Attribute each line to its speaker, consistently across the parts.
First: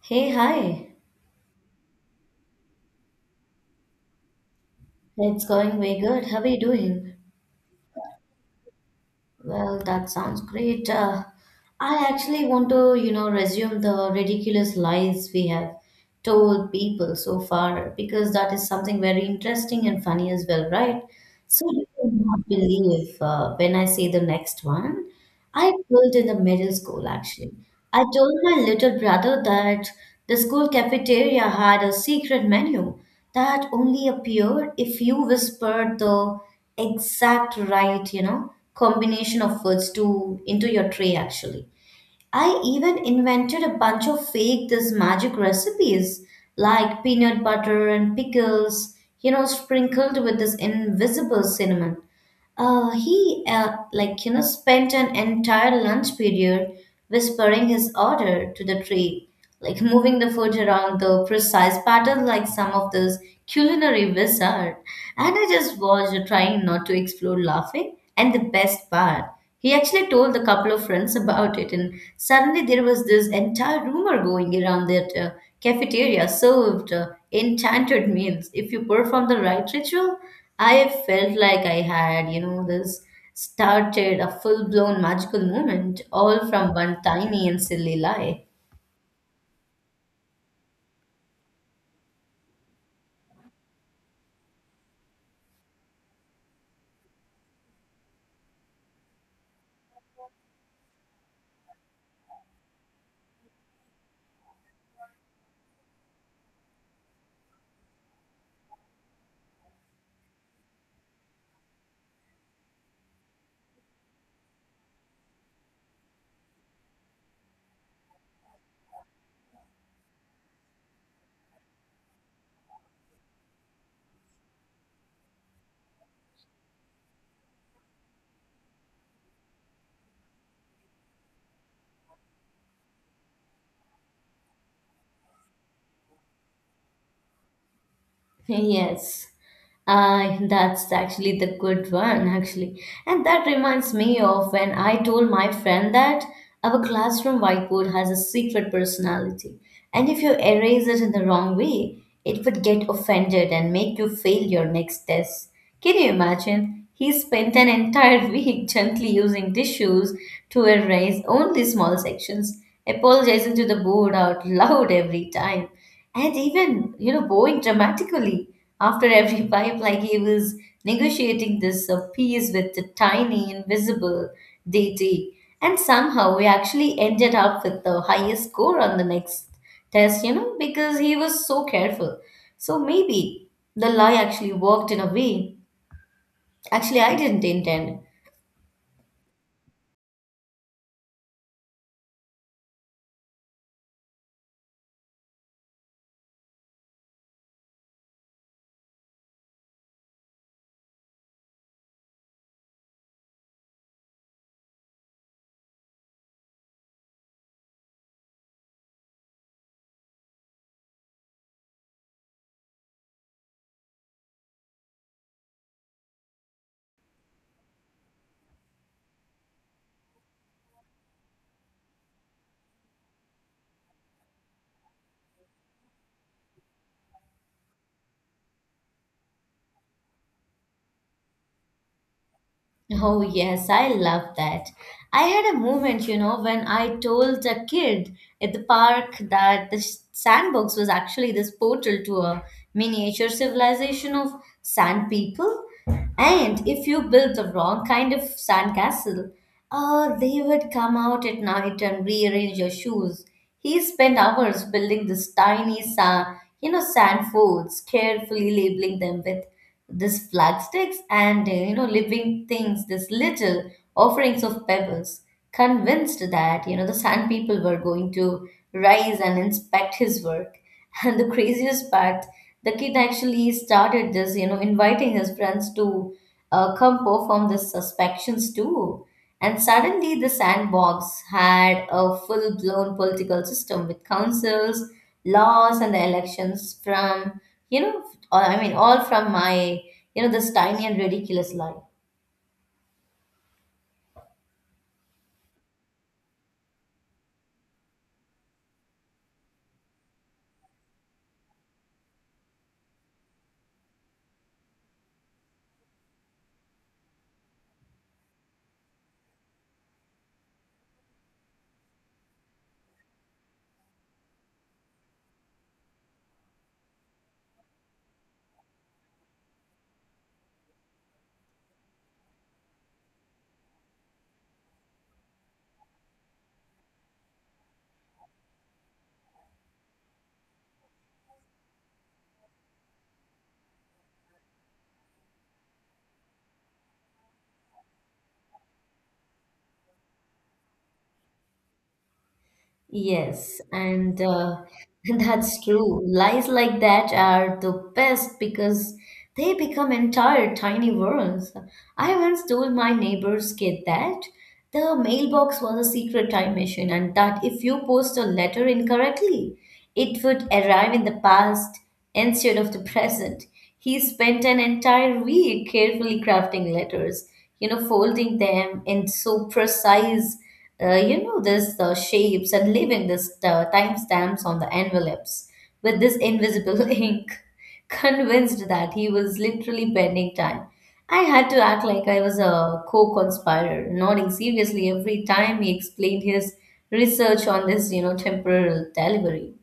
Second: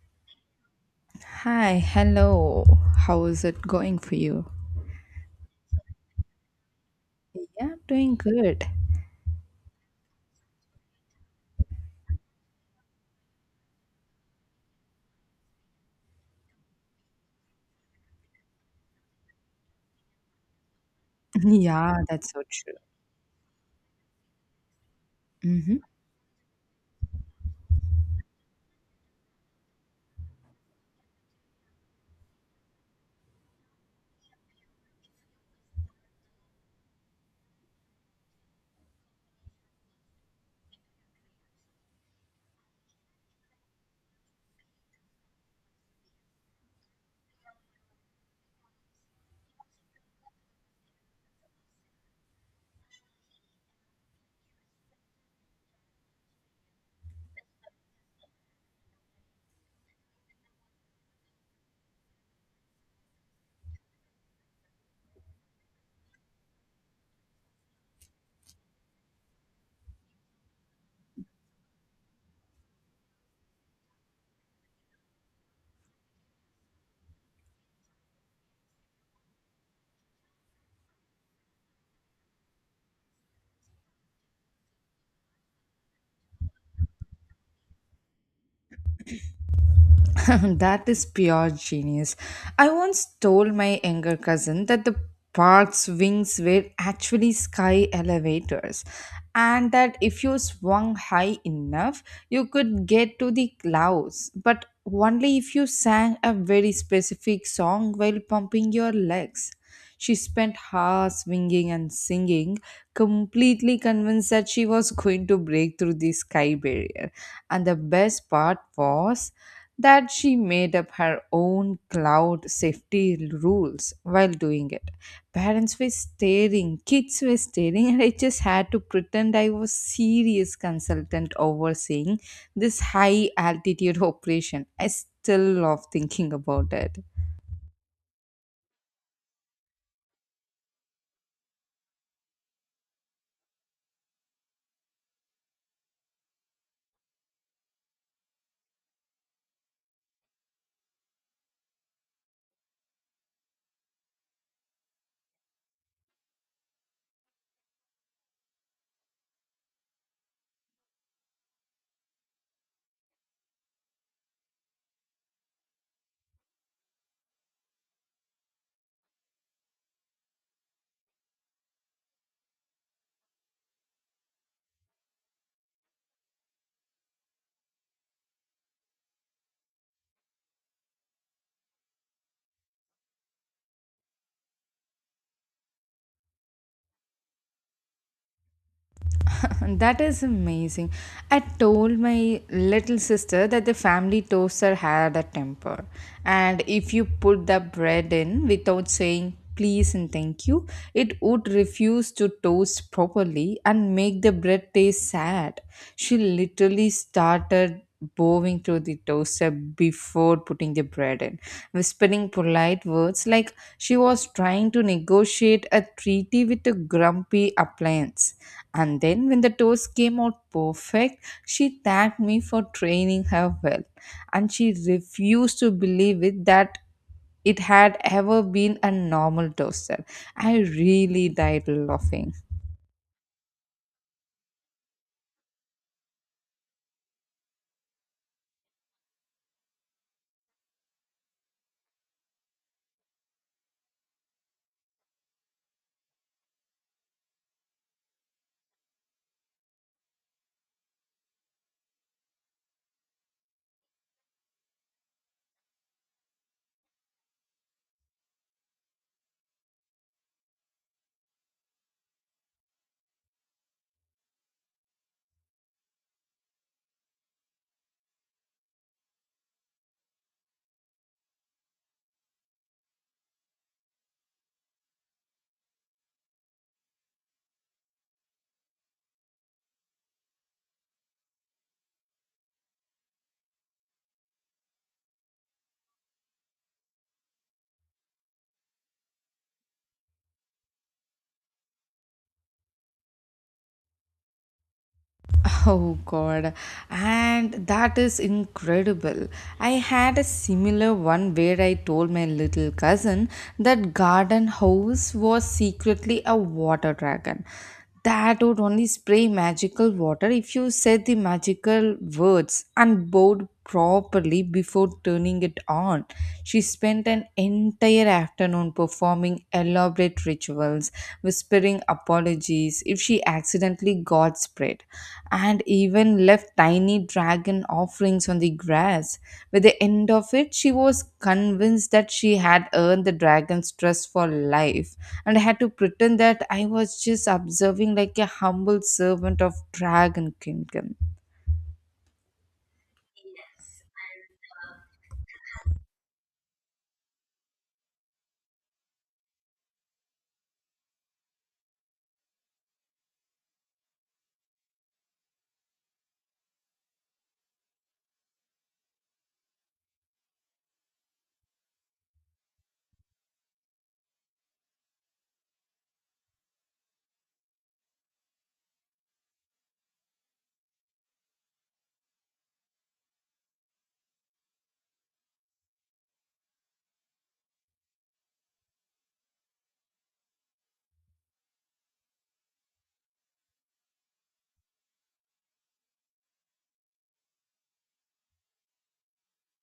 Speaker 1: Hey, hi.
Speaker 2: Hi, hello. How is it going for you?
Speaker 1: It's going way good. How are you doing?
Speaker 2: Yeah, doing good.
Speaker 1: Well, that sounds great. I actually want to, you know, resume the ridiculous lies we have told people so far because that is something very interesting and funny as well, right? So you
Speaker 2: Yeah,
Speaker 1: will
Speaker 2: that's so
Speaker 1: not
Speaker 2: true.
Speaker 1: believe when I say the next one. I
Speaker 2: hmm
Speaker 1: pulled in the middle school actually. I told my little brother that the school cafeteria had a secret menu that only appeared if you whispered the exact right, you know, combination of words to into your tray actually. I even invented a bunch of fake this magic recipes like peanut butter and pickles, you know, sprinkled with this invisible cinnamon. He like, you know, spent an entire lunch period whispering his order to the tray, like moving the food around the precise pattern, like some of those culinary wizard. And I just watched, trying not to explode laughing. And the best part, he actually told a couple of friends about it, and suddenly there was this entire rumor going around that cafeteria served enchanted meals if you perform the right ritual. I felt like I had, you know, this started a full blown magical moment all from one tiny and silly lie.
Speaker 2: that is pure genius. I once told my younger cousin that the park's wings were actually sky elevators, and that if you swung high enough, you could get to the clouds, but only if you sang a very specific song while pumping your legs. She spent hours swinging and singing, completely convinced that she was going to break through the sky barrier. And the best part was that she made up her own cloud safety rules while doing it. Parents were staring, kids were staring, and I just had to pretend I was serious consultant overseeing this high altitude operation. I still love thinking about it.
Speaker 1: Yes, that's actually the good one, actually. And that reminds me of when I told my friend that our classroom whiteboard has a secret personality. And if you erase it in the wrong way, it would get offended and make you fail your next test. Can you imagine? He spent an entire week gently using tissues to erase only small sections, apologizing to the board out loud every time and even you know bowing dramatically after every pipe like he was negotiating this peace with the tiny invisible deity. And somehow we actually ended up with the highest score on the next test, you know, because he was so careful. So maybe the lie actually worked in a way actually I didn't intend.
Speaker 2: That is amazing. I told my little sister that the family toaster had a temper. And if you put the bread in without saying please and thank you, it would refuse to toast properly and make the bread taste sad. She literally started bowing to the toaster before putting the bread in, whispering polite words like she was trying to negotiate a treaty with a grumpy appliance. And then, when the toast came out perfect, she thanked me for training her well. And she refused to believe it that it had ever been a normal toaster. I really died laughing.
Speaker 1: Oh, yes, I love that. I had a moment, you know, when I told a kid at the park that the sandbox was actually this portal tour miniature civilization of sand people. And if you build the wrong kind of sand castle, they would come out at night and rearrange your shoes. He spent hours building this tiny sand, you know, sand forts, carefully labeling them with this flag sticks and you know living things, this little offerings of pebbles. Convinced that you know the sand people were going to rise and inspect his work, And the craziest part, the kid actually started this, you know, inviting his friends to come perform the suspections too. And suddenly, the sandbox had a full blown political system with councils, laws, and the elections from, you know, all from my, you know, this tiny and ridiculous life.
Speaker 2: Oh god, and that is incredible. I had a similar one where I told my little cousin that garden house was secretly a water dragon that would only spray magical water if you said the magical words and both properly before turning it on. She spent an entire afternoon performing elaborate rituals, whispering apologies if she accidentally got spread, and even left tiny dragon offerings on the grass. By the end of it, she was convinced that she had earned the dragon's trust for life, and I had to pretend that I was just observing like a humble servant of Dragon Kingdom.
Speaker 1: Yes, and that's true. Lies like that are the best because they become entire tiny worlds. I once told my neighbor's kid that the mailbox was a secret time machine and that if you post a letter incorrectly, it would arrive in the past instead of the present. He spent an entire week carefully crafting letters, you know, folding them in so precise, you know, this shapes and leaving this timestamps on the envelopes with this invisible ink, convinced that he was literally bending time. I had to act like I was a co conspirator, nodding seriously every time he explained his research on this, you know, temporal delivery.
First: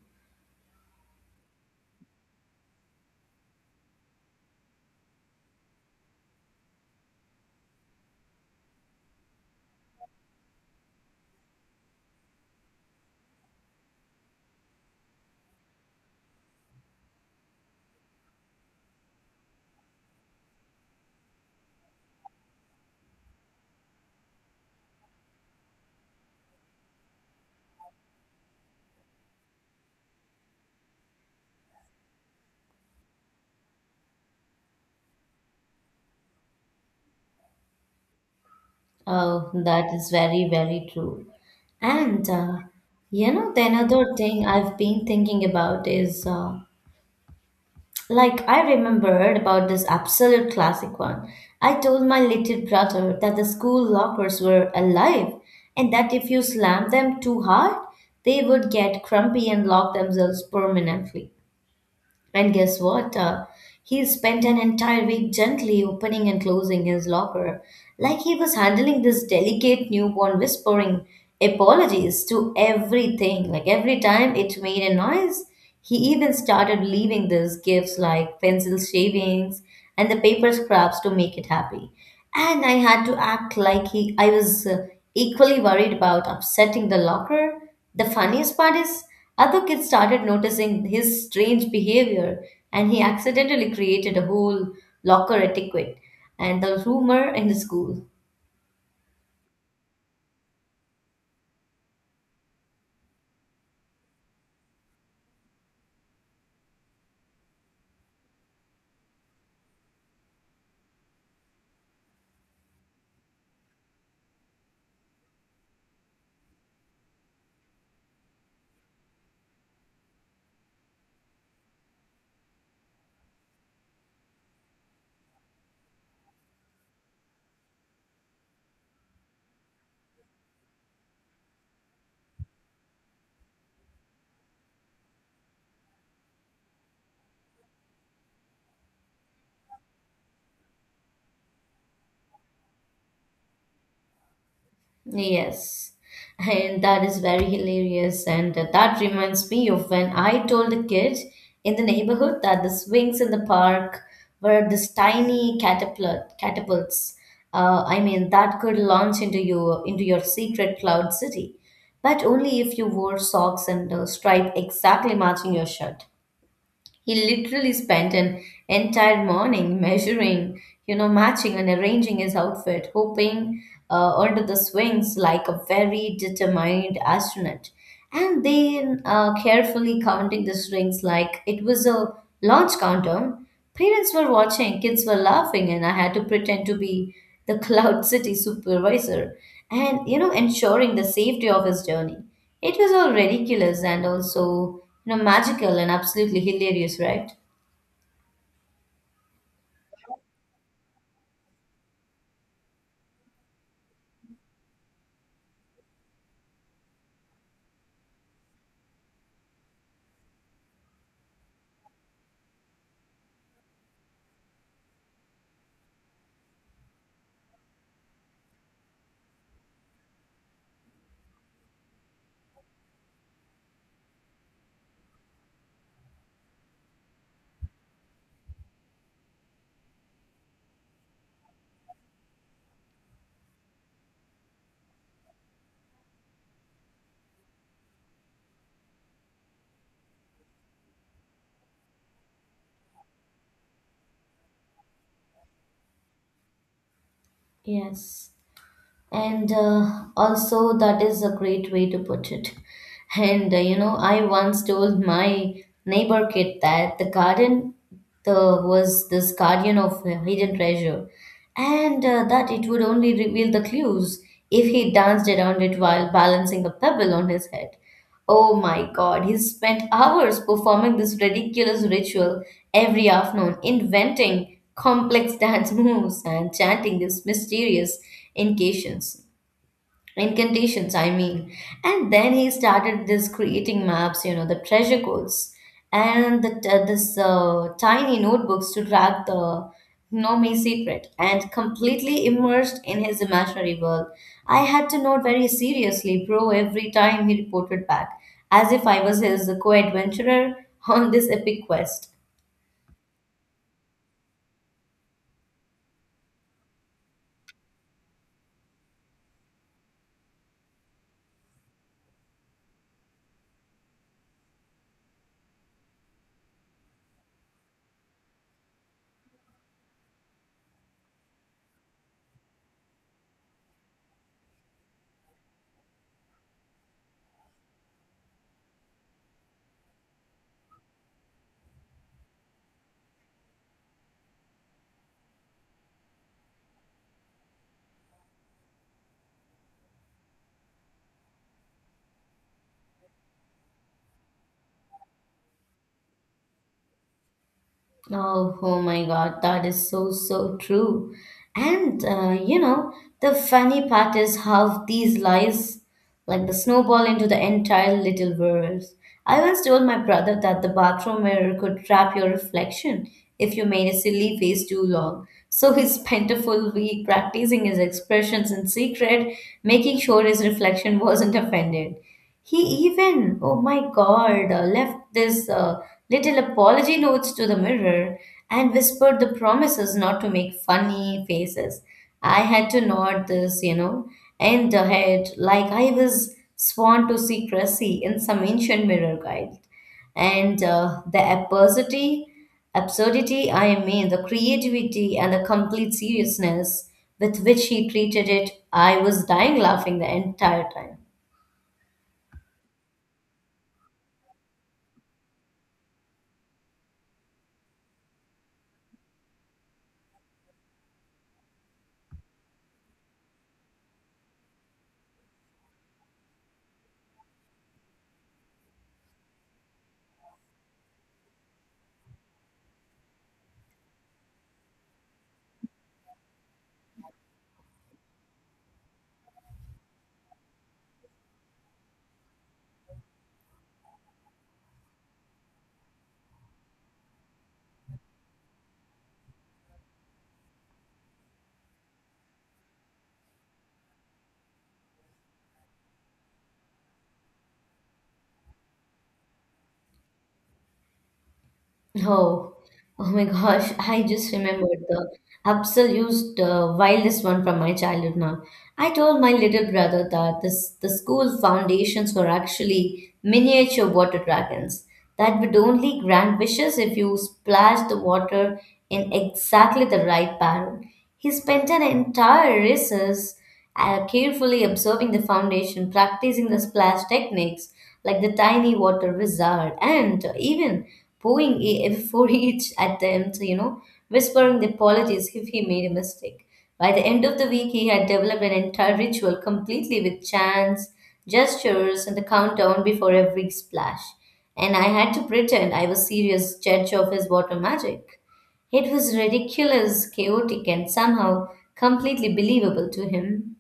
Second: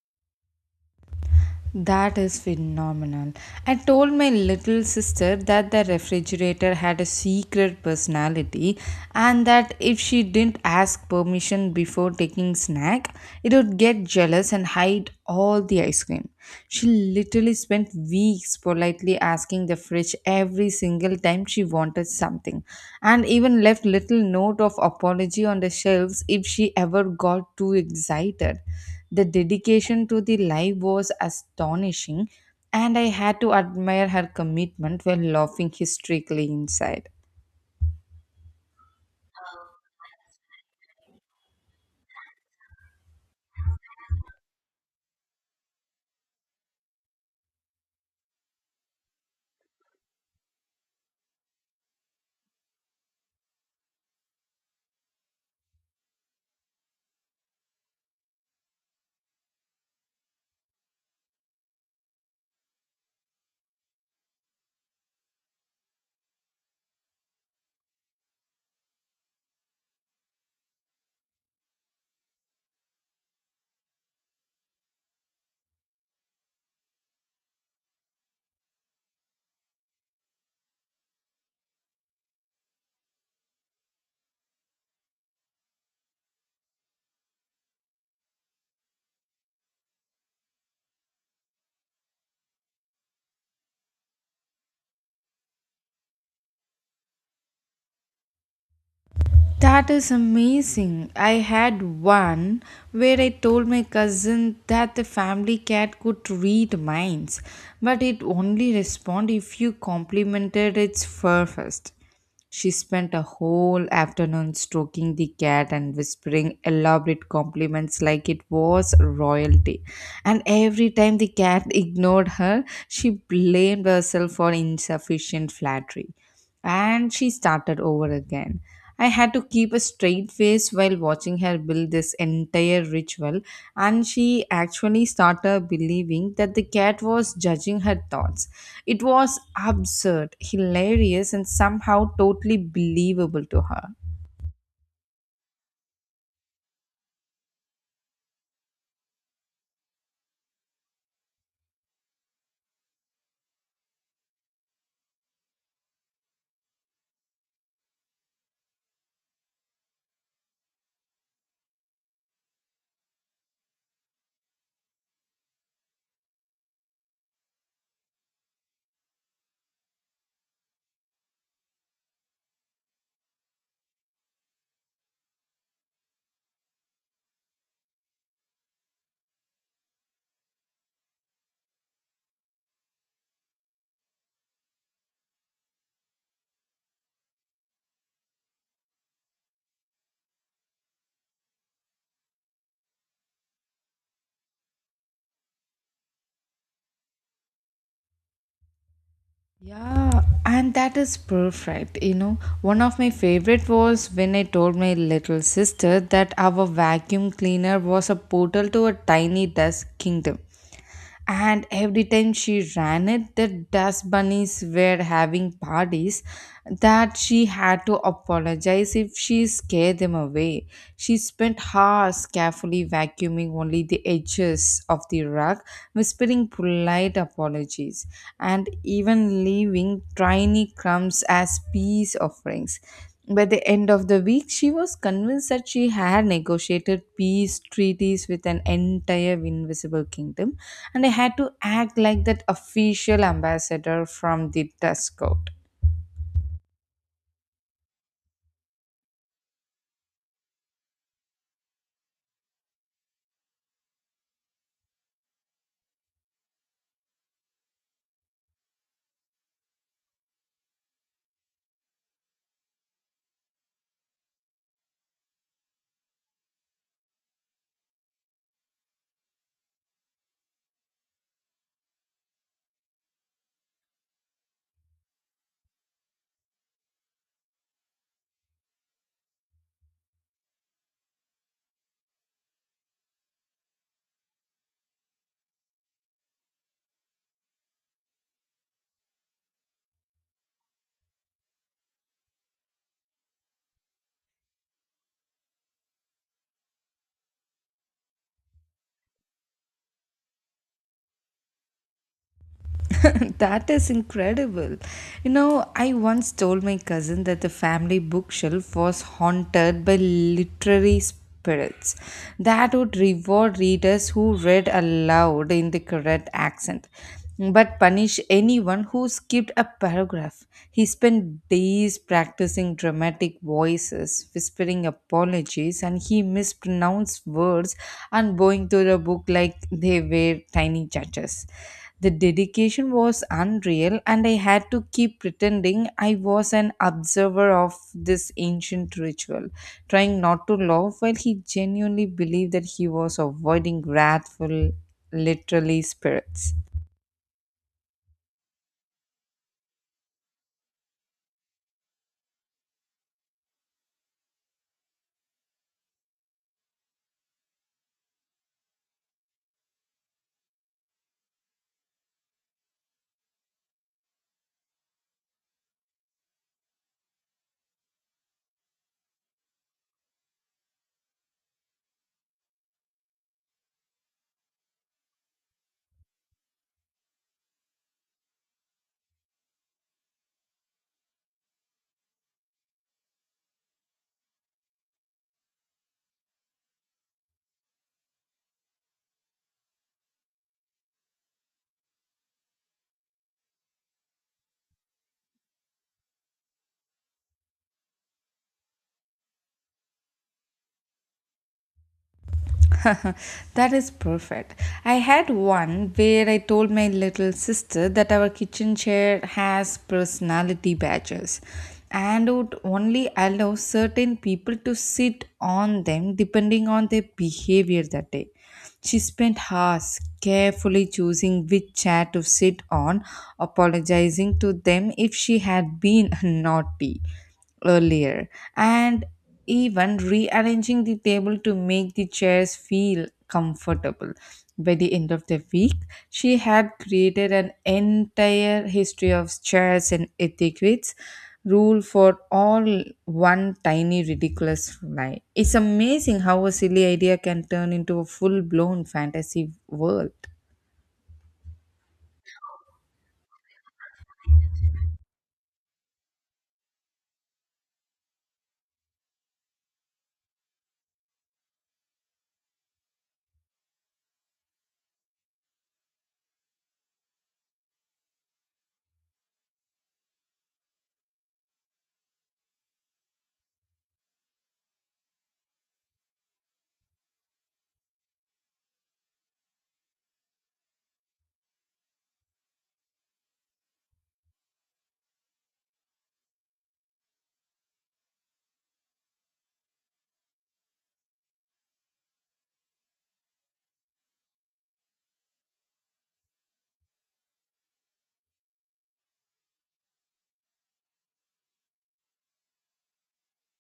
Speaker 2: That is phenomenal. I told my little sister that the refrigerator had a secret personality, and that if she didn't ask permission before taking snack, it would get jealous and hide all the ice cream. She literally spent weeks politely asking the fridge every single time she wanted something, and even left little note of apology on the shelves if she ever got too excited. The dedication to the live was astonishing, and I had to admire her commitment while laughing hysterically inside.
Speaker 1: Oh, that is very, very true. And, uh, you know, the another thing I've been thinking about is like, I remembered about this absolute classic one. I told my little brother that the school lockers were alive and that if you slam them too hard, they would get crumpy and lock themselves permanently. And guess what? He spent an entire week gently opening and closing his locker, like he was handling this delicate newborn, whispering apologies to everything. Like every time it made a noise, he even started leaving these gifts like pencil shavings and the paper scraps to make it happy. And I had to act like I was equally worried about upsetting the locker. The funniest part is other kids started noticing his strange behavior and he accidentally created a whole locker etiquette and the rumor in the school.
Speaker 2: That is amazing. I had one where I told my cousin that the family cat could read minds, but it only responded if you complimented its fur first. She spent a whole afternoon stroking the cat and whispering elaborate compliments like it was royalty. And every time the cat ignored her, she blamed herself for insufficient flattery. And she started over again. I had to keep a straight face while watching her build this entire ritual, and she actually started believing that the cat was judging her thoughts. It was absurd, hilarious, and somehow totally believable to her.
Speaker 1: Yes, and that is very hilarious. And that reminds me of when I told the kid in the neighborhood that the swings in the park were this tiny catapults. That could launch into your secret cloud city, but only if you wore socks and a stripe exactly matching your shirt. He literally spent an entire morning measuring, you know, matching and arranging his outfit, hoping onto the swings like a very determined astronaut. And then carefully counting the strings like it was a launch countdown. Parents were watching, kids were laughing, and I had to pretend to be the Cloud City supervisor and, you know, ensuring the safety of his journey. It was all ridiculous and also, you know, magical and absolutely hilarious, right?
Speaker 2: Yeah, and that is perfect. One of my favorite was when I told my little sister that our vacuum cleaner was a portal to a tiny dust kingdom. And every time she ran it, the dust bunnies were having parties, that she had to apologize if she scared them away. She spent hours carefully vacuuming only the edges of the rug, whispering polite apologies, and even leaving tiny crumbs as peace offerings. By the end of the week, she was convinced that she had negotiated peace treaties with an entire invisible kingdom, and I had to act like that official ambassador from the dust Court.
Speaker 1: Yes. And also, that is a great way to put it. And you know, I once told my neighbor kid that the garden the, was this guardian of a hidden treasure, and that it would only reveal the clues if he danced around it while balancing a pebble on his head. Oh my god, he spent hours performing this ridiculous ritual every afternoon, inventing complex dance moves and chanting these mysterious incantations incantations. And then he started this creating maps, you know, the treasure codes and the t- this tiny notebooks to track the Nomi secret and completely immersed in his imaginary world. I had to note very seriously bro every time he reported back as if I was his co-adventurer on this epic quest.
Speaker 2: That is incredible. I once told my cousin that the family bookshelf was haunted by literary spirits that would reward readers who read aloud in the correct accent, but punish anyone who skipped a paragraph. He spent days practicing dramatic voices, whispering apologies, and he mispronounced words and going through the book like they were tiny judges. The dedication was unreal, and I had to keep pretending I was an observer of this ancient ritual, trying not to laugh while he genuinely believed that he was avoiding wrathful, literally, spirits.
Speaker 1: Oh, oh my God, that is so, so true. And you know, the funny part is how these lies like the snowball into the entire little world. I once told my brother that the bathroom mirror could trap your reflection if you made a silly face too long. So he spent a full week practicing his expressions in secret, making sure his reflection wasn't offended. He even, oh my God, left this little apology notes to the mirror and whispered the promises not to make funny faces. I had to nod this, you know, and the head like I was sworn to secrecy in some ancient mirror guide. And absurdity, I mean, the creativity and the complete seriousness with which he treated it, I was dying laughing the entire time.
Speaker 2: That is perfect. I had one where I told my little sister that our kitchen chair has personality badges and would only allow certain people to sit on them depending on their behavior that day. She spent hours carefully choosing which chair to sit on, apologizing to them if she had been naughty earlier, and even rearranging the table to make the chairs feel comfortable. By the end of the week, she had created an entire history of chairs and etiquettes rule for all one tiny ridiculous lie. It's amazing how a silly idea can turn into a full blown fantasy world.
Speaker 1: Oh, oh my gosh, I just remembered the absolute wildest one from my childhood now. I told my little brother that the school foundations were actually miniature water dragons that would only grant wishes if you splashed the water in exactly the right pattern. He spent an entire recess carefully observing the foundation, practicing the splash techniques like the tiny water wizard, and even before each attempt, you know, whispering the apologies if he made a mistake. By the end of the week, he had developed an entire ritual completely with chants, gestures, and the countdown before every splash. And I had to pretend I was serious judge of his water magic. It was ridiculous, chaotic, and somehow completely believable to him.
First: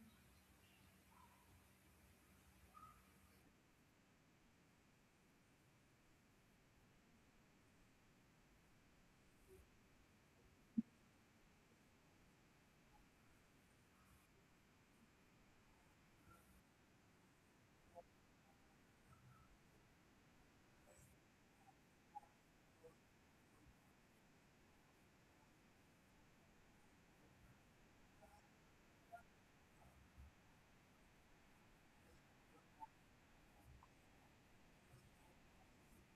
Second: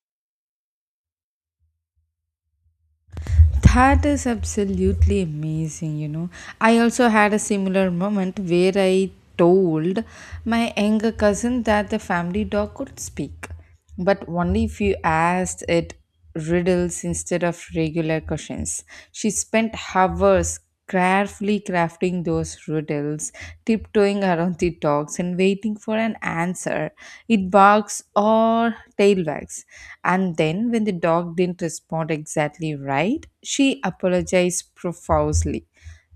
Speaker 2: That is absolutely amazing, you know. I also had a similar moment where I told my younger cousin that the family dog could speak, but only if you asked it riddles instead of regular questions. She spent hours carefully crafting those riddles, tiptoeing around the dogs and waiting for an answer. It barks or tail wags. And then, when the dog didn't respond exactly right, she apologized profusely.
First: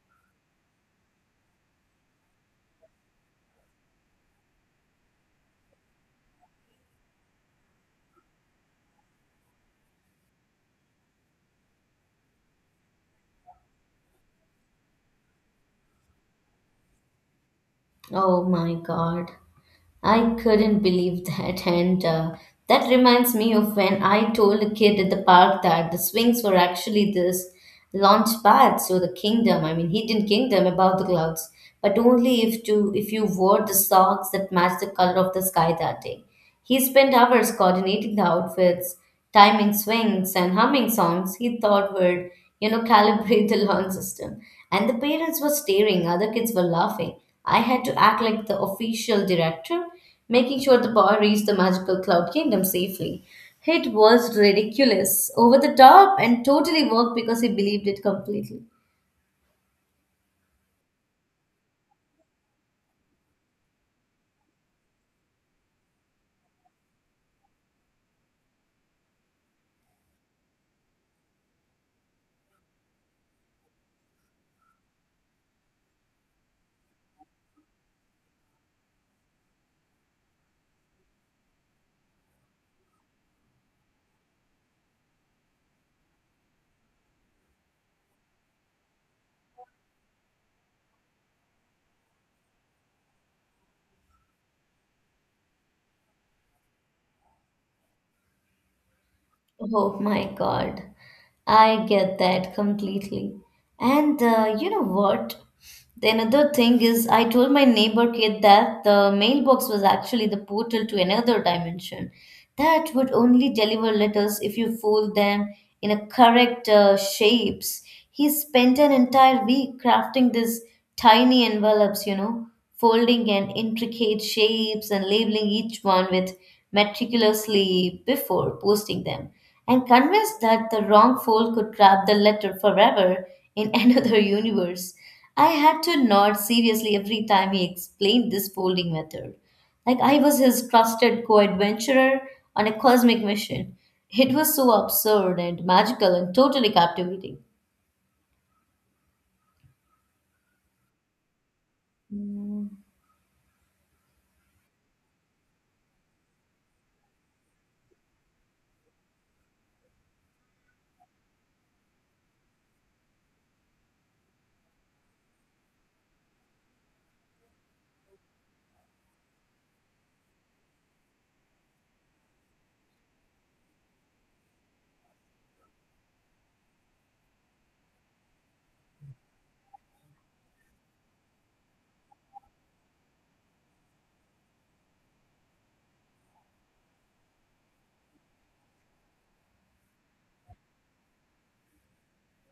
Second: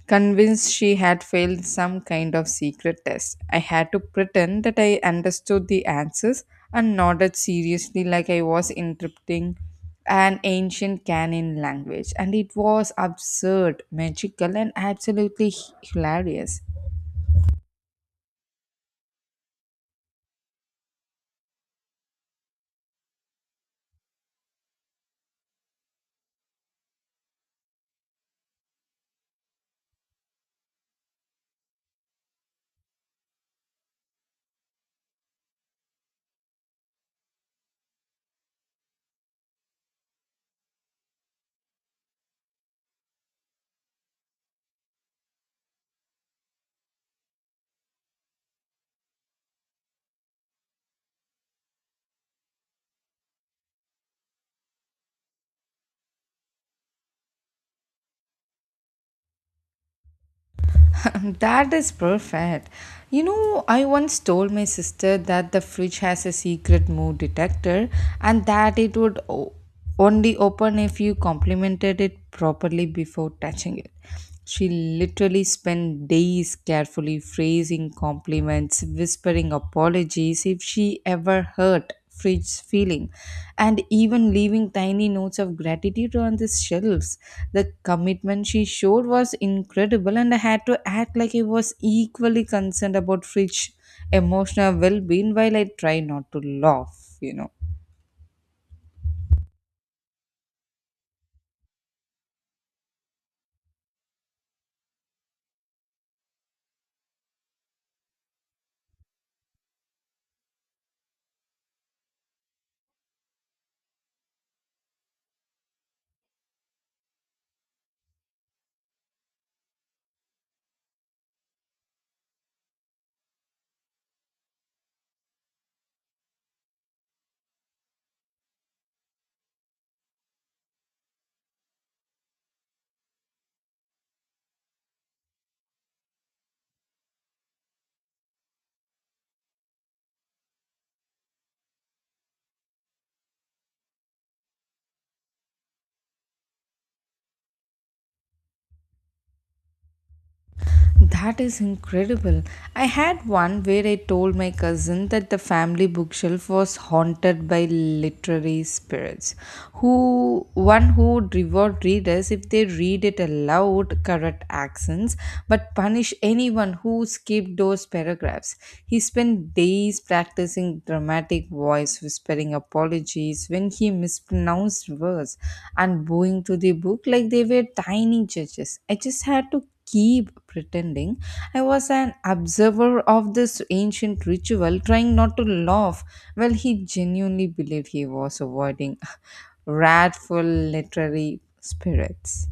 Speaker 2: Convinced she had failed some kind of secret test, I had to pretend that I understood the answers and nodded seriously like I was interpreting an ancient canon language. And it was absurd, magical, and absolutely hilarious.
Speaker 1: Oh my God. I couldn't believe that. And that reminds me of when I told a kid at the park that the swings were actually this launch pad, so the kingdom, I mean hidden kingdom above the clouds, but only if you wore the socks that matched the color of the sky that day. He spent hours coordinating the outfits, timing swings, and humming songs he thought would, you know, calibrate the lawn system. And the parents were staring, other kids were laughing. I had to act like the official director, making sure the boy reached the magical cloud kingdom safely. It was ridiculous, over the top, and totally worked because he believed it completely.
Speaker 2: That is perfect. I once told my sister that the fridge has a secret mood detector, and that it would only open if you complimented it properly before touching it. She literally spent days carefully phrasing compliments, whispering apologies if she ever hurt fridge feeling, and even leaving tiny notes of gratitude on the shelves. The commitment she showed was incredible, and I had to act like I was equally concerned about fridge emotional well-being while I try not to laugh.
Speaker 1: Oh my God. I get that completely. And you know what? The another thing is, I told my neighbor kid that the mailbox was actually the portal to another dimension that would only deliver letters if you fold them in a correct shapes. He spent an entire week crafting these tiny envelopes, you know, folding and intricate shapes and labeling each one with meticulously before posting them and convinced that the wrong fool could grab the letter forever in another universe. I had to nod seriously every time he explained this folding method. Like I was his trusted co adventurer on a cosmic mission. It was so absurd and magical and totally captivating.
Speaker 2: That is incredible.
Speaker 1: Mm.
Speaker 2: I had one where I told my cousin that the family bookshelf was haunted by literary spirits, who would reward readers if they read it aloud, correct accents, but punish anyone who skipped those paragraphs. He spent days practicing dramatic voice, whispering apologies when he mispronounced words, and bowing to the book like they were tiny judges. I just had to keep pretending I was an observer of this ancient ritual, trying not to laugh while he genuinely believed he was avoiding wrathful literary spirits.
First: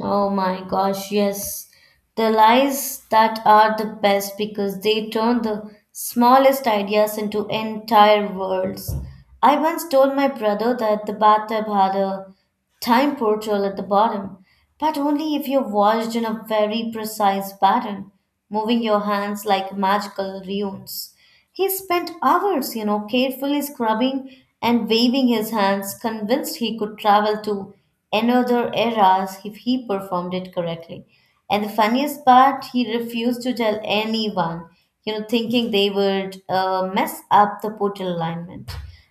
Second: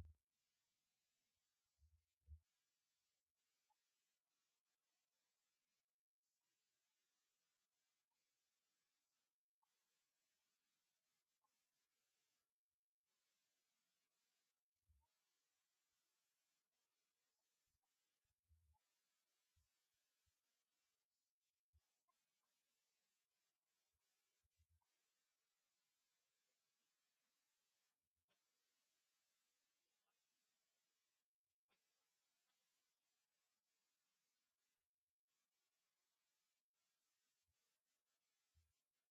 Speaker 1: Oh my gosh, yes. The lies that are the best because they turn the smallest ideas into entire worlds. I once told my brother that the bathtub had a time portal at the bottom, but only if you're watched in a very precise pattern, moving your hands like magical runes. He spent hours, carefully scrubbing and waving his hands, convinced he could travel to another era if he performed it correctly. And the funniest part, he refused to tell anyone, thinking they would mess up the portal alignment.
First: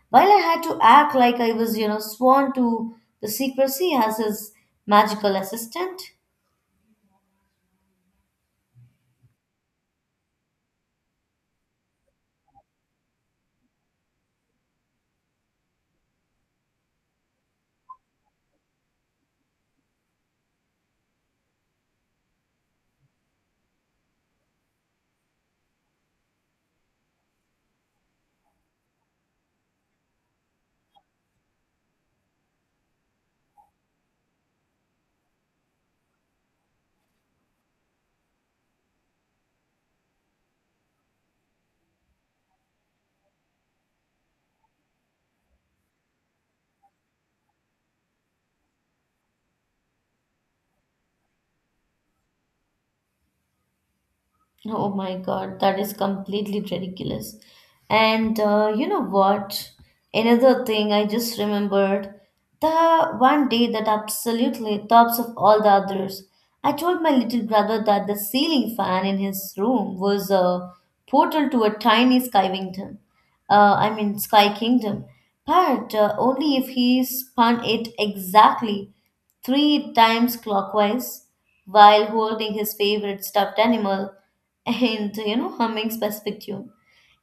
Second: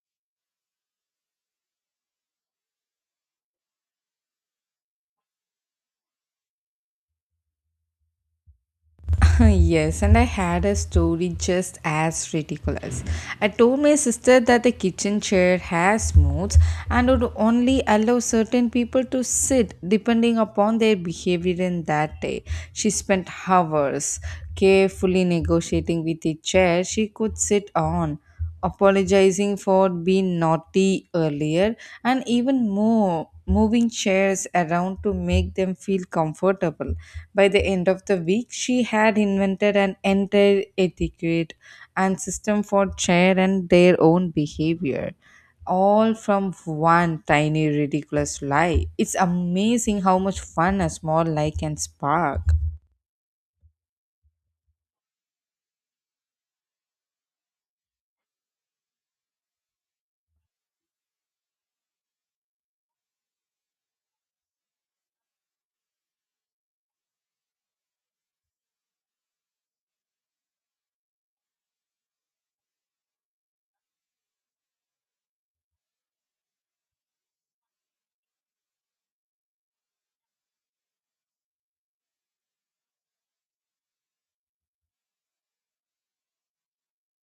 Speaker 1: While I had to act like I was, sworn to the secrecy as his magical assistant.
Speaker 2: Yes, and I had a story just as ridiculous. I told my sister that the kitchen chair has modes and would only allow certain people to sit depending upon their behavior in that day. She spent hours carefully negotiating with the chair she could sit on, apologizing for being naughty earlier, and even more moving chairs around to make them feel comfortable. By the end of the week, she had invented an entire etiquette and system for chair and their own behavior, all from one tiny ridiculous lie. It's amazing how much fun a small lie can spark.
Speaker 1: Oh my God, that is completely ridiculous. And You know what? Another thing I just remembered, the one day that absolutely tops of all the others. I told my little brother that the ceiling fan in his room was a portal to a tiny sky kingdom. I mean, sky kingdom. But only if he spun it exactly three times clockwise while holding his favorite stuffed animal and you know humming specific tune.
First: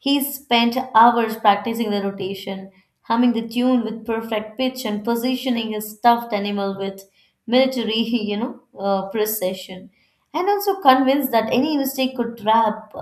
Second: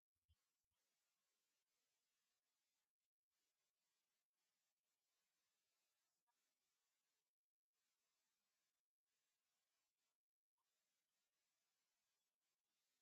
Speaker 1: He spent hours practicing the rotation, humming the tune with perfect pitch and positioning his stuffed animal with military precision, and also convinced that any mistake could trap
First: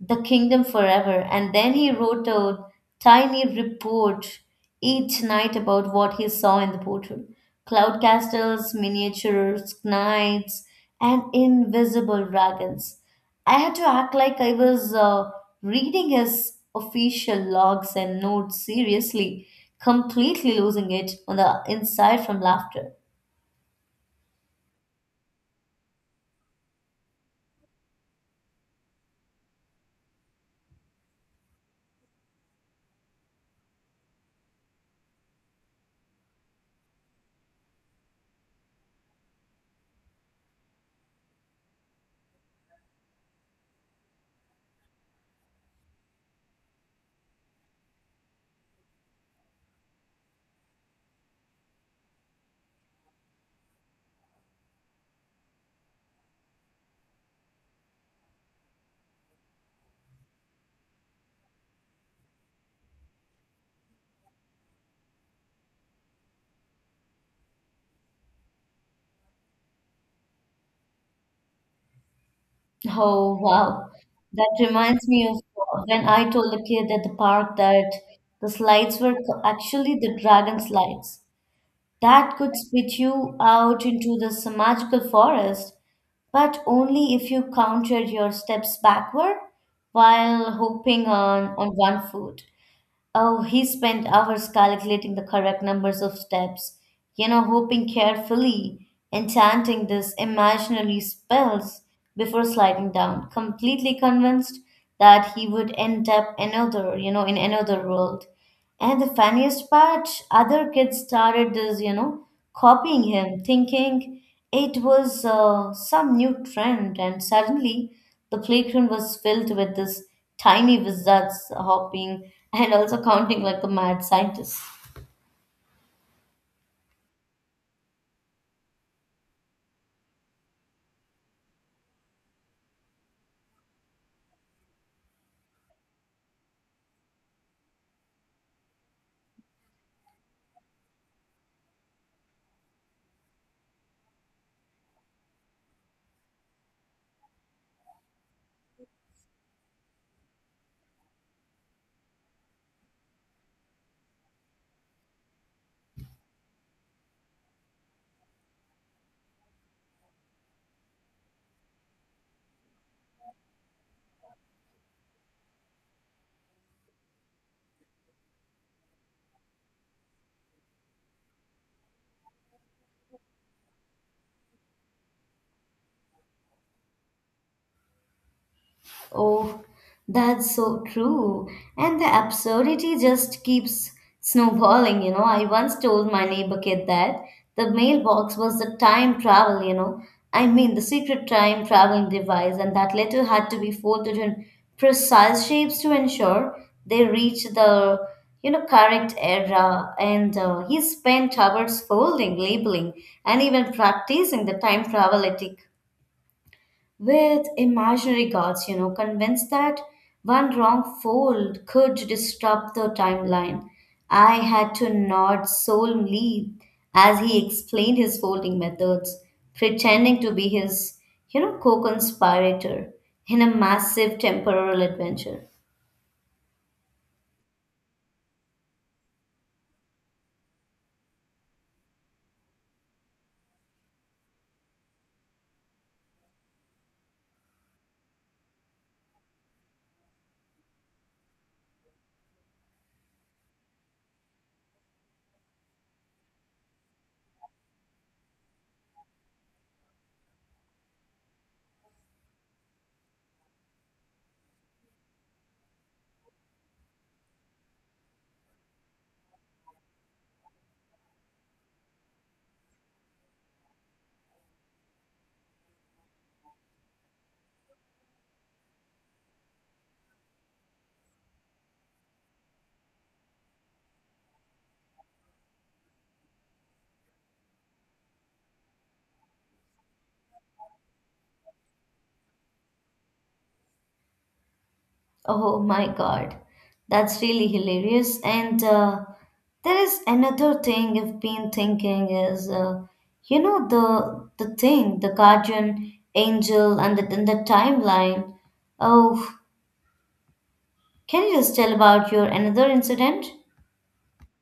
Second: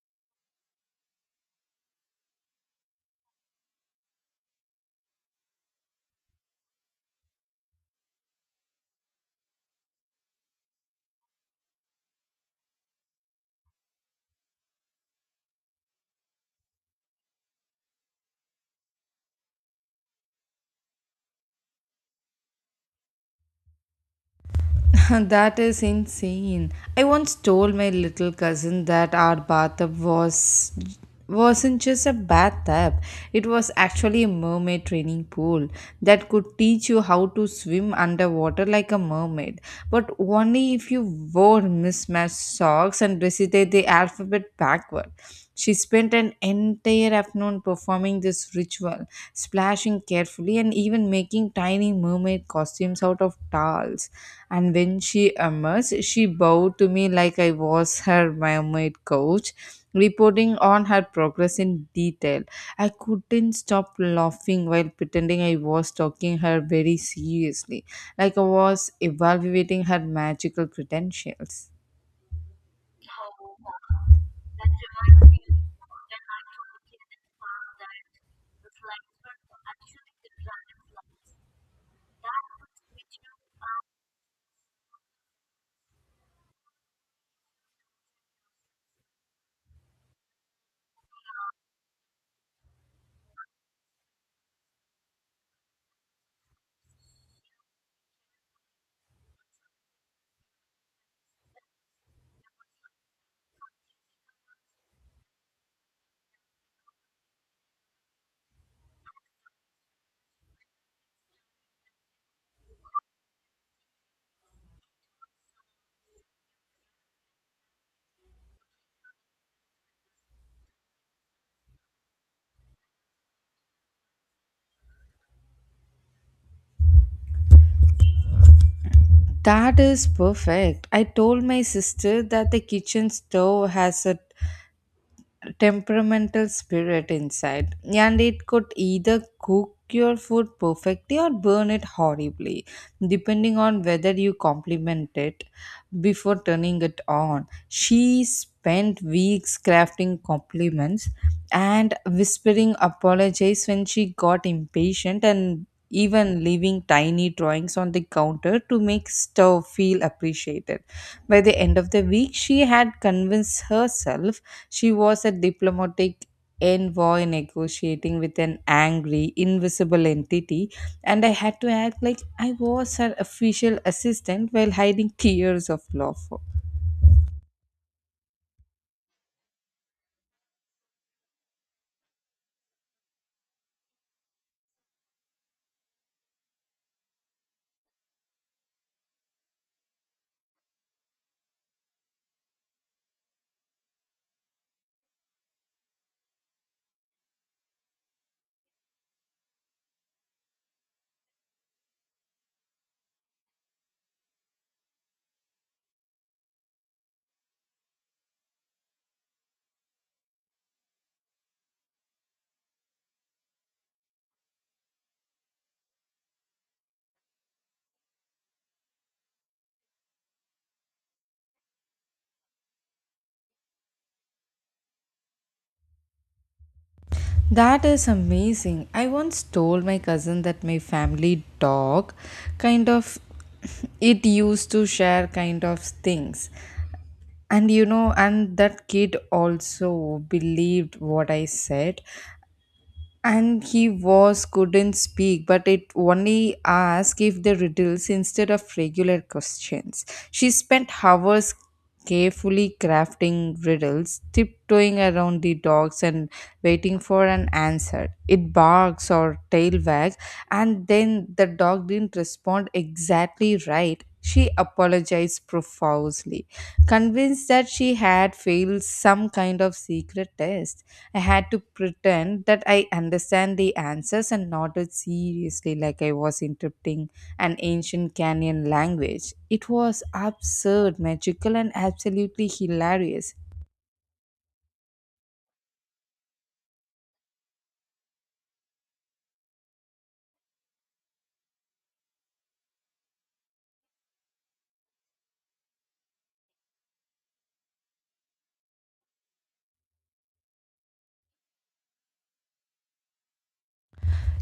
Speaker 1: the kingdom forever. And then he wrote a tiny report each night about what he saw in the portal, cloud castles, miniature knights, and invisible dragons. I had to act like I was reading his official logs and notes seriously, completely losing it on the inside from laughter.
Speaker 2: That is insane. I once told my little cousin that our bathtub wasn't just a bathtub. It was actually a mermaid training pool that could teach you how to swim underwater like a mermaid, but only if you wore mismatched socks and recited the alphabet backward. She spent an entire afternoon performing this ritual, splashing carefully and even making tiny mermaid costumes out of towels. And when she emerged, she bowed to me like I was her mermaid coach, reporting on her progress in detail. I couldn't stop laughing while pretending I was talking her very seriously, like I was evaluating her magical credentials.
Speaker 1: Oh, wow. That reminds me of when I told a kid at the park that the slides were actually the dragon slides that could spit you out into this magical forest, but only if you counted your steps backward while hopping on one foot. Oh, he spent hours calculating the correct numbers of steps, hoping carefully, enchanting these imaginary spells before sliding down, completely convinced that he would end up another, in another world. And the funniest part, other kids started this, copying him, thinking it was some new trend. And suddenly, the playground was filled with this tiny wizards hopping and also counting like the mad scientists.
Speaker 2: That is perfect. I told my sister that the kitchen stove has a temperamental spirit inside, and it could either cook your food perfectly or burn it horribly depending on whether you compliment it before turning it on. She spent weeks crafting compliments and whispering apologies when she got impatient, and even leaving tiny drawings on the counter to make Stowe feel appreciated. By the end of the week, she had convinced herself she was a diplomatic envoy negotiating with an angry, invisible entity, and I had to act like I was her official assistant while hiding tears of laughter.
Speaker 1: Oh, that's so true. And the absurdity just keeps snowballing. I once told my neighbor kid that the mailbox was the time travel, you know. I mean, the secret time traveling device, and that letter had to be folded in precise shapes to ensure they reached the, correct era. And he spent hours folding, labeling, and even practicing the time travel etiquette with imaginary gods, convinced that one wrong fold could disrupt the timeline. I had to nod solemnly as he explained his folding methods, pretending to be his, co conspirator in a massive temporal adventure.
Speaker 2: That is amazing. I once told my cousin that my family dog kind of it used to share kind of things, and you know and that kid also believed what I said. And he was couldn't speak, but it only asked if the riddles instead of regular questions. She spent hours carefully crafting riddles, tiptoeing around the dogs and waiting for an answer. It barks or tail wags, and then the dog didn't respond exactly right, she apologized profusely, convinced that she had failed some kind of secret test. I had to pretend that I understand the answers and nodded seriously like I was interpreting an ancient Kenyan language. It was absurd, magical, and absolutely hilarious.
Speaker 1: Oh my God, that's really hilarious. And there is another thing I've been thinking is, the thing, the guardian angel, and the timeline. Oh, can you just tell about your another incident?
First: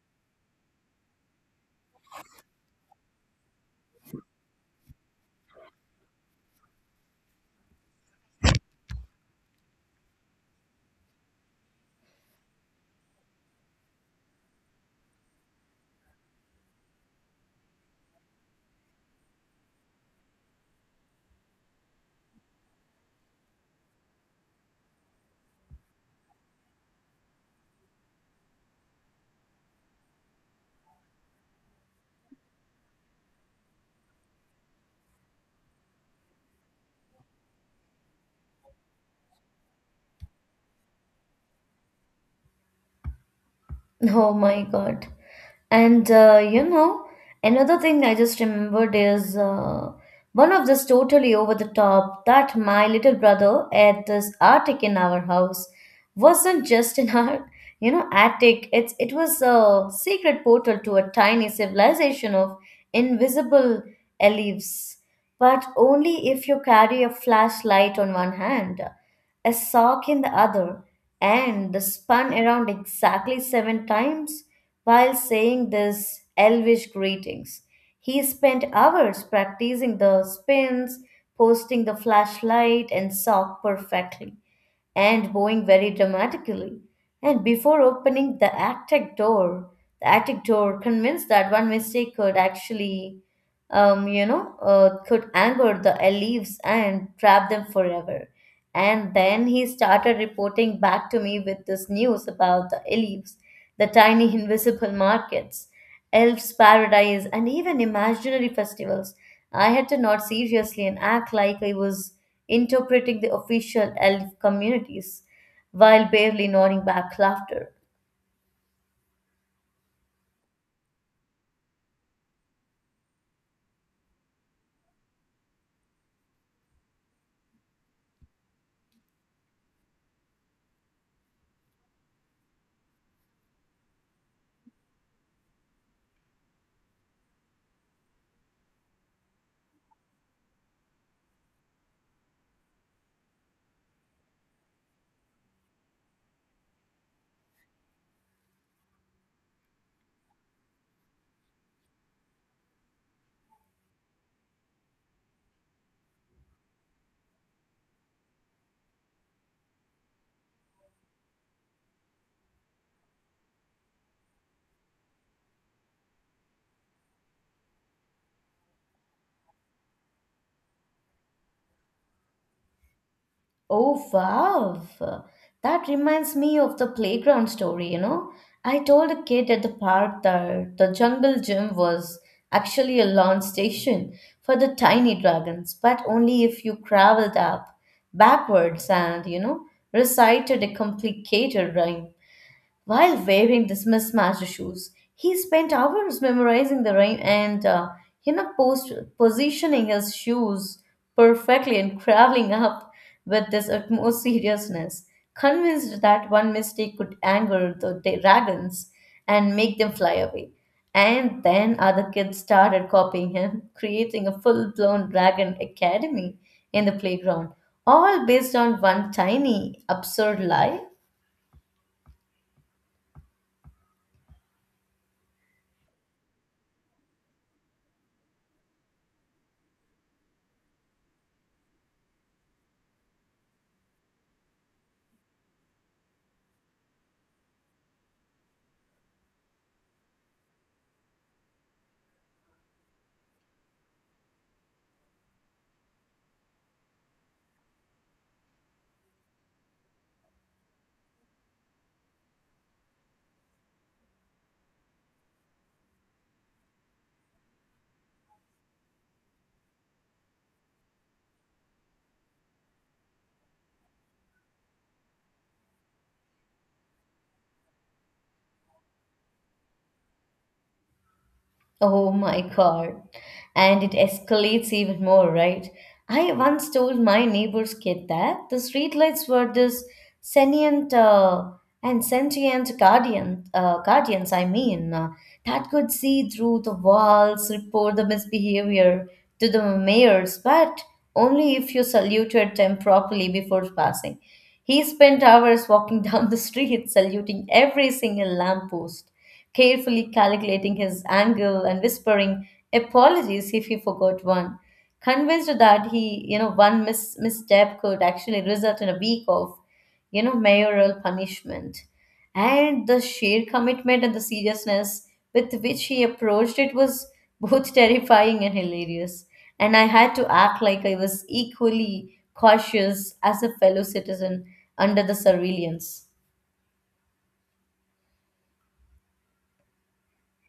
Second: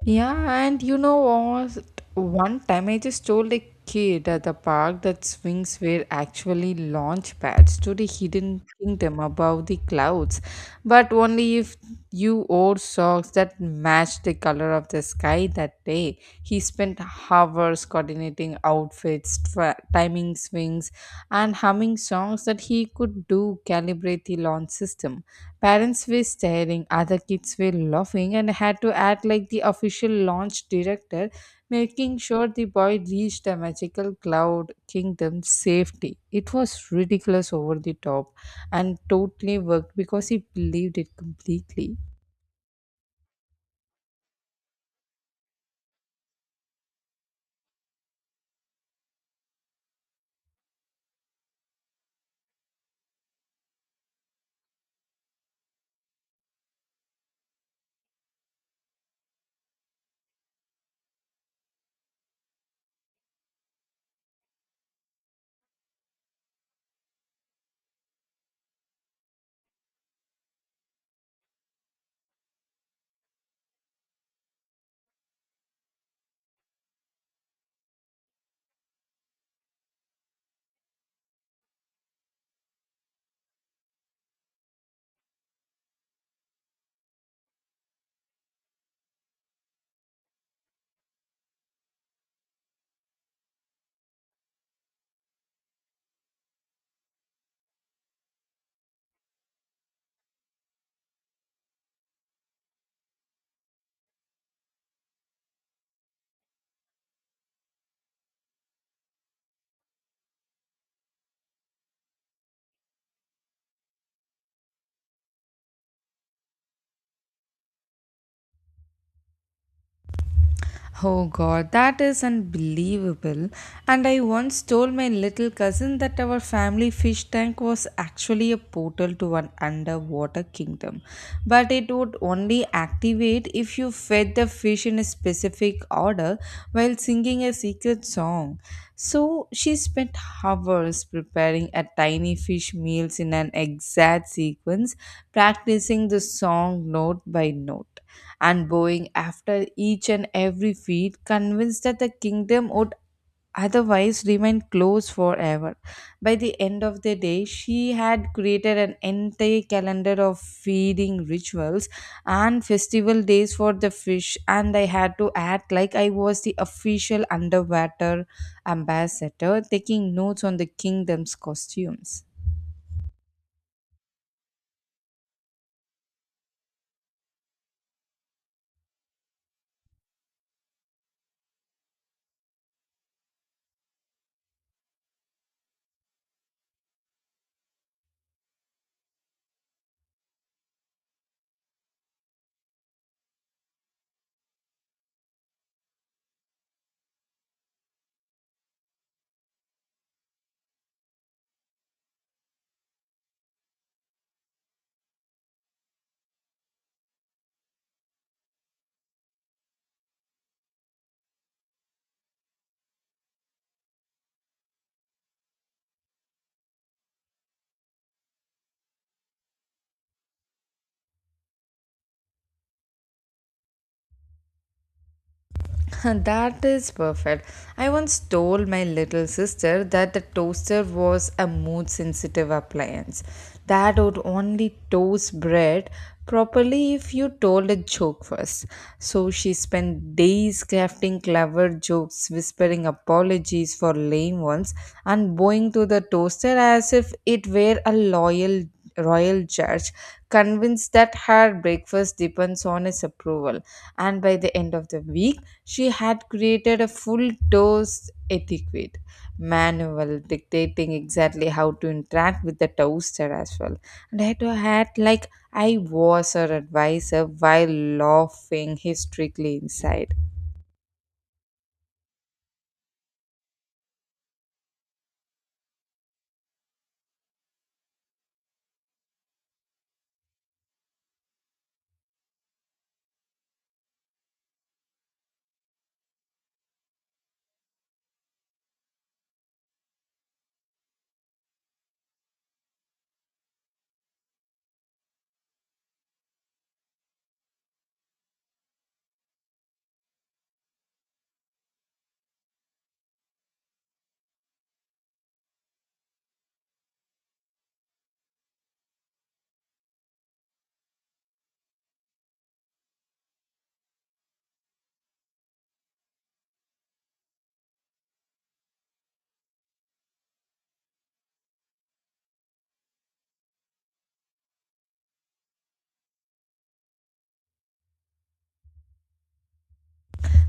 Speaker 2: Yeah, and you know what? One time I just told a kid at the park that swings were actually launch pads to the hidden kingdom above the clouds, but only if you wore socks that matched the color of the sky that day. He spent hours coordinating outfits, timing swings, and humming songs that he could do calibrate the launch system. Parents were staring, other kids were laughing, and I had to act like the official launch director, making sure the boy reached the magical cloud kingdom safely. It was ridiculous over the top and totally worked because he believed it completely.
Speaker 1: Oh my God. And another thing I just remembered is one of this totally over the top that my little brother at this attic in our house wasn't just an art, you know, attic. It was a secret portal to a tiny civilization of invisible elves, but only if you carry a flashlight on one hand, a sock in the other, and spun around exactly seven times while saying these elvish greetings. He spent hours practicing the spins, posting the flashlight, and sock perfectly and bowing very dramatically. And before opening the attic door, convinced that one mistake could actually, could anger the elves and trap them forever. And then he started reporting back to me with this news about the elves, the tiny invisible markets, elves' paradise, and even imaginary festivals. I had to nod seriously and act like I was interpreting the official elf communities while barely nodding back laughter.
Speaker 2: Oh god, that is unbelievable. And I once told my little cousin that our family fish tank was actually a portal to an underwater kingdom, but it would only activate if you fed the fish in a specific order while singing a secret song. So she spent hours preparing a tiny fish meals in an exact sequence, practicing the song note by note and bowing after each and every feat, convinced that the kingdom would otherwise remain closed forever. By the end of the day, she had created an entire calendar of feeding rituals and festival days for the fish, and I had to act like I was the official underwater ambassador, taking notes on the kingdom's costumes.
Speaker 1: Oh, wow. That reminds me of the playground story, you know. I told a kid at the park that the jungle gym was actually a launch station for the tiny dragons, but only if you traveled up backwards and, recited a complicated rhyme. While wearing these mismatched shoes, he spent hours memorizing the rhyme and, positioning his shoes perfectly and traveling up with this utmost seriousness, convinced that one mistake could anger the dragons and make them fly away. And then other kids started copying him, creating a full blown dragon academy in the playground, all based on one tiny, absurd lie.
Speaker 2: That is perfect. I once told my little sister that the toaster was a mood sensitive appliance that would only toast bread properly if you told a joke first. So she spent days crafting clever jokes, whispering apologies for lame ones, and bowing to the toaster as if it were a loyal royal judge, convinced that her breakfast depends on his approval. And by the end of the week, she had created a full toast etiquette manual dictating exactly how to interact with the toaster as well. And I had to act like I was her advisor while laughing hysterically inside.
Speaker 1: Oh my God. And it escalates even more, right? I once told my neighbor's kid that the streetlights were this Sentient uh, sentient guardians, that could see through the walls, report the misbehavior to the mayors, but only if you saluted them properly before passing. He spent hours walking down the street, saluting every single lamppost, carefully calculating his angle and whispering apologies if he forgot one. Convinced that he, one misstep could actually result in a week of mayoral punishment. And the sheer commitment and the seriousness with which he approached it was both terrifying and hilarious. And I had to act like I was equally cautious as a fellow citizen under the surveillance.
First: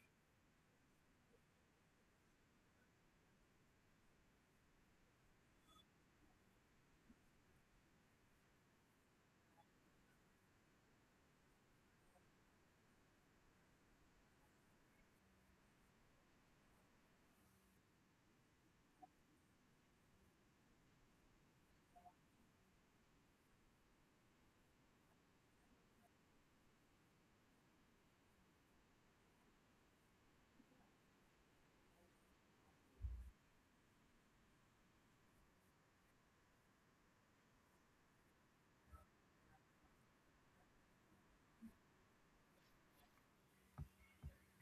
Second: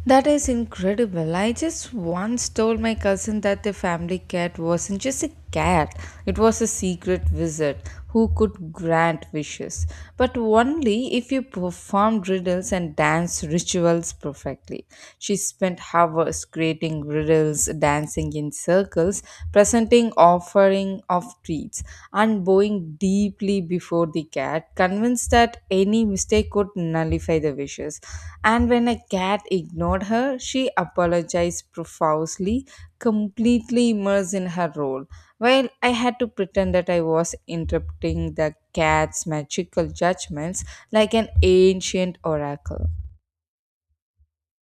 Speaker 2: That is incredible. I just once told my cousin that the family cat wasn't just a cat, it was a secret wizard who could grant wishes, but only if you performed riddles and danced rituals perfectly. She spent hours creating riddles couples dancing in circles, presenting offering of treats, and bowing deeply before the cat, convinced that any mistake could nullify the wishes. And when a cat ignored her, she apologized profusely, completely immersed in her role, while I had to pretend that I was interpreting the cat's magical judgments like an ancient oracle.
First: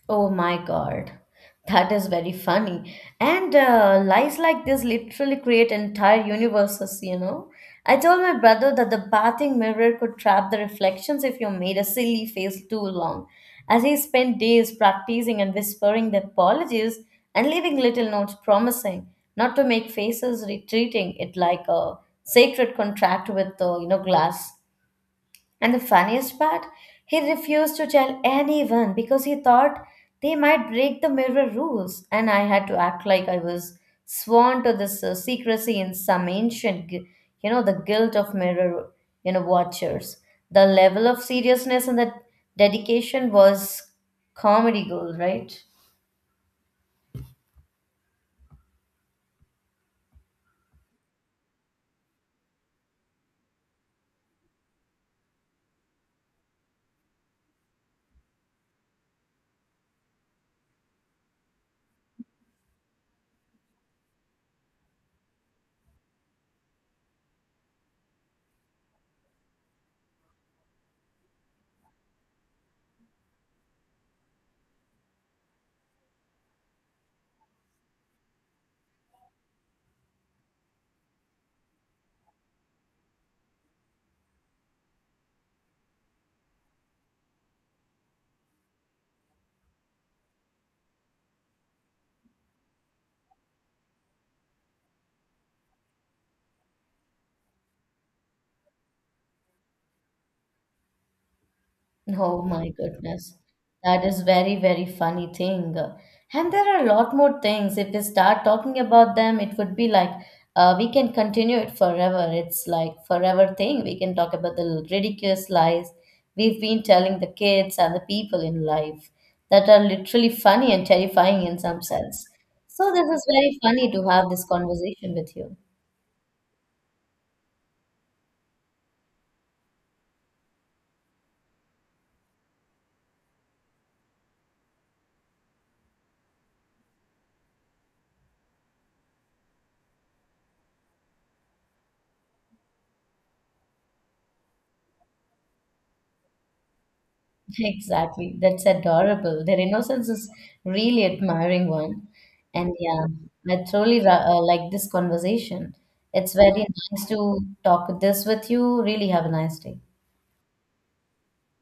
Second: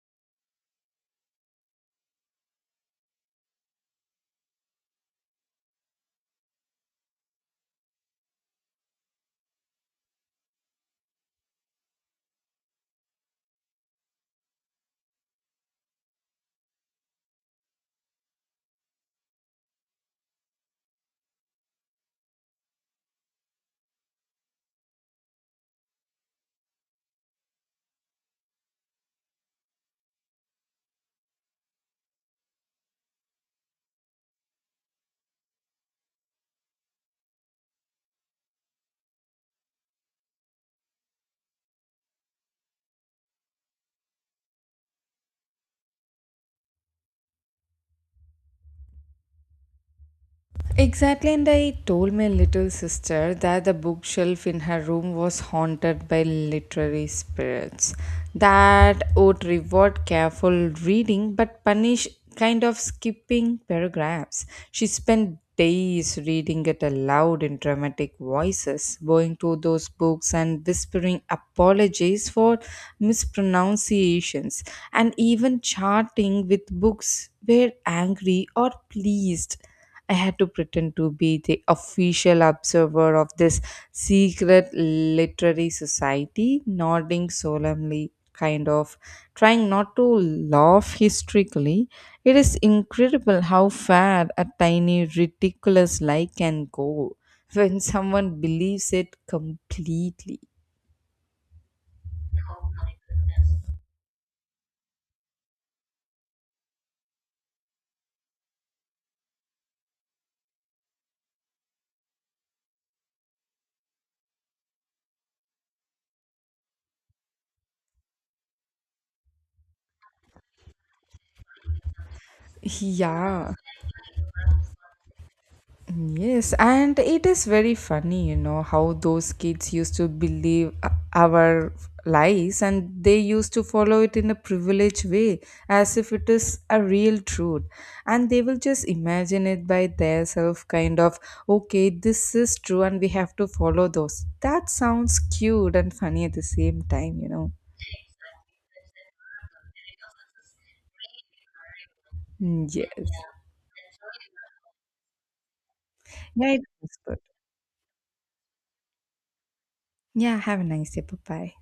Speaker 1: Oh my God. That is very funny. And lies like this literally create entire universes, you know? I told my brother that the bathing mirror could trap the reflections if you made a silly face too long, as he spent days practicing and whispering the apologies and leaving little notes promising not to make faces, retreating it like a sacred contract with the, glass. And the funniest part, he refused to tell anyone because he thought they might break the mirror rules, and I had to act like I was sworn to this secrecy in some ancient, the guilt of mirror, watchers. The level of seriousness and the dedication was comedy gold, right?
Speaker 2: Exactly, and I told my little sister that the bookshelf in her room was haunted by literary spirits that would reward careful reading but punish kind of skipping paragraphs. She spent days reading it aloud in dramatic voices, going to those books and whispering apologies for mispronunciations, and even charting with books were angry or pleased. I had to pretend to be the official observer of this secret literary society, nodding solemnly, kind of trying not to laugh hysterically. It is incredible how far a tiny ridiculous lie can go when someone believes it completely.
Speaker 1: Oh my goodness. That is very, very funny thing. And there are a lot more things. If we start talking about them, it would be like we can continue it forever. It's like forever thing. We can talk about the ridiculous lies we've been telling the kids and the people in life that are literally funny and terrifying in some sense. So this is
Speaker 2: Yeah.
Speaker 1: very funny to have this conversation with you.
Speaker 2: Yes, and it is very funny, you know, how those kids used to believe our lies and they used to follow it in a privileged way as if it is a real truth. And they will just imagine it by their self, kind of, okay, this is true and we have to follow those. That sounds cute and funny at the same time, you know.
Speaker 1: Exactly. That's adorable. Their innocence is really admiring one.
Speaker 2: Mm,
Speaker 1: And yeah,
Speaker 2: yes.
Speaker 1: I truly like this conversation. It's
Speaker 2: Yeah, it
Speaker 1: very
Speaker 2: was
Speaker 1: nice
Speaker 2: good.
Speaker 1: to talk this with you. Really have a nice day.
Speaker 2: Yeah, have a nice day. Bye bye.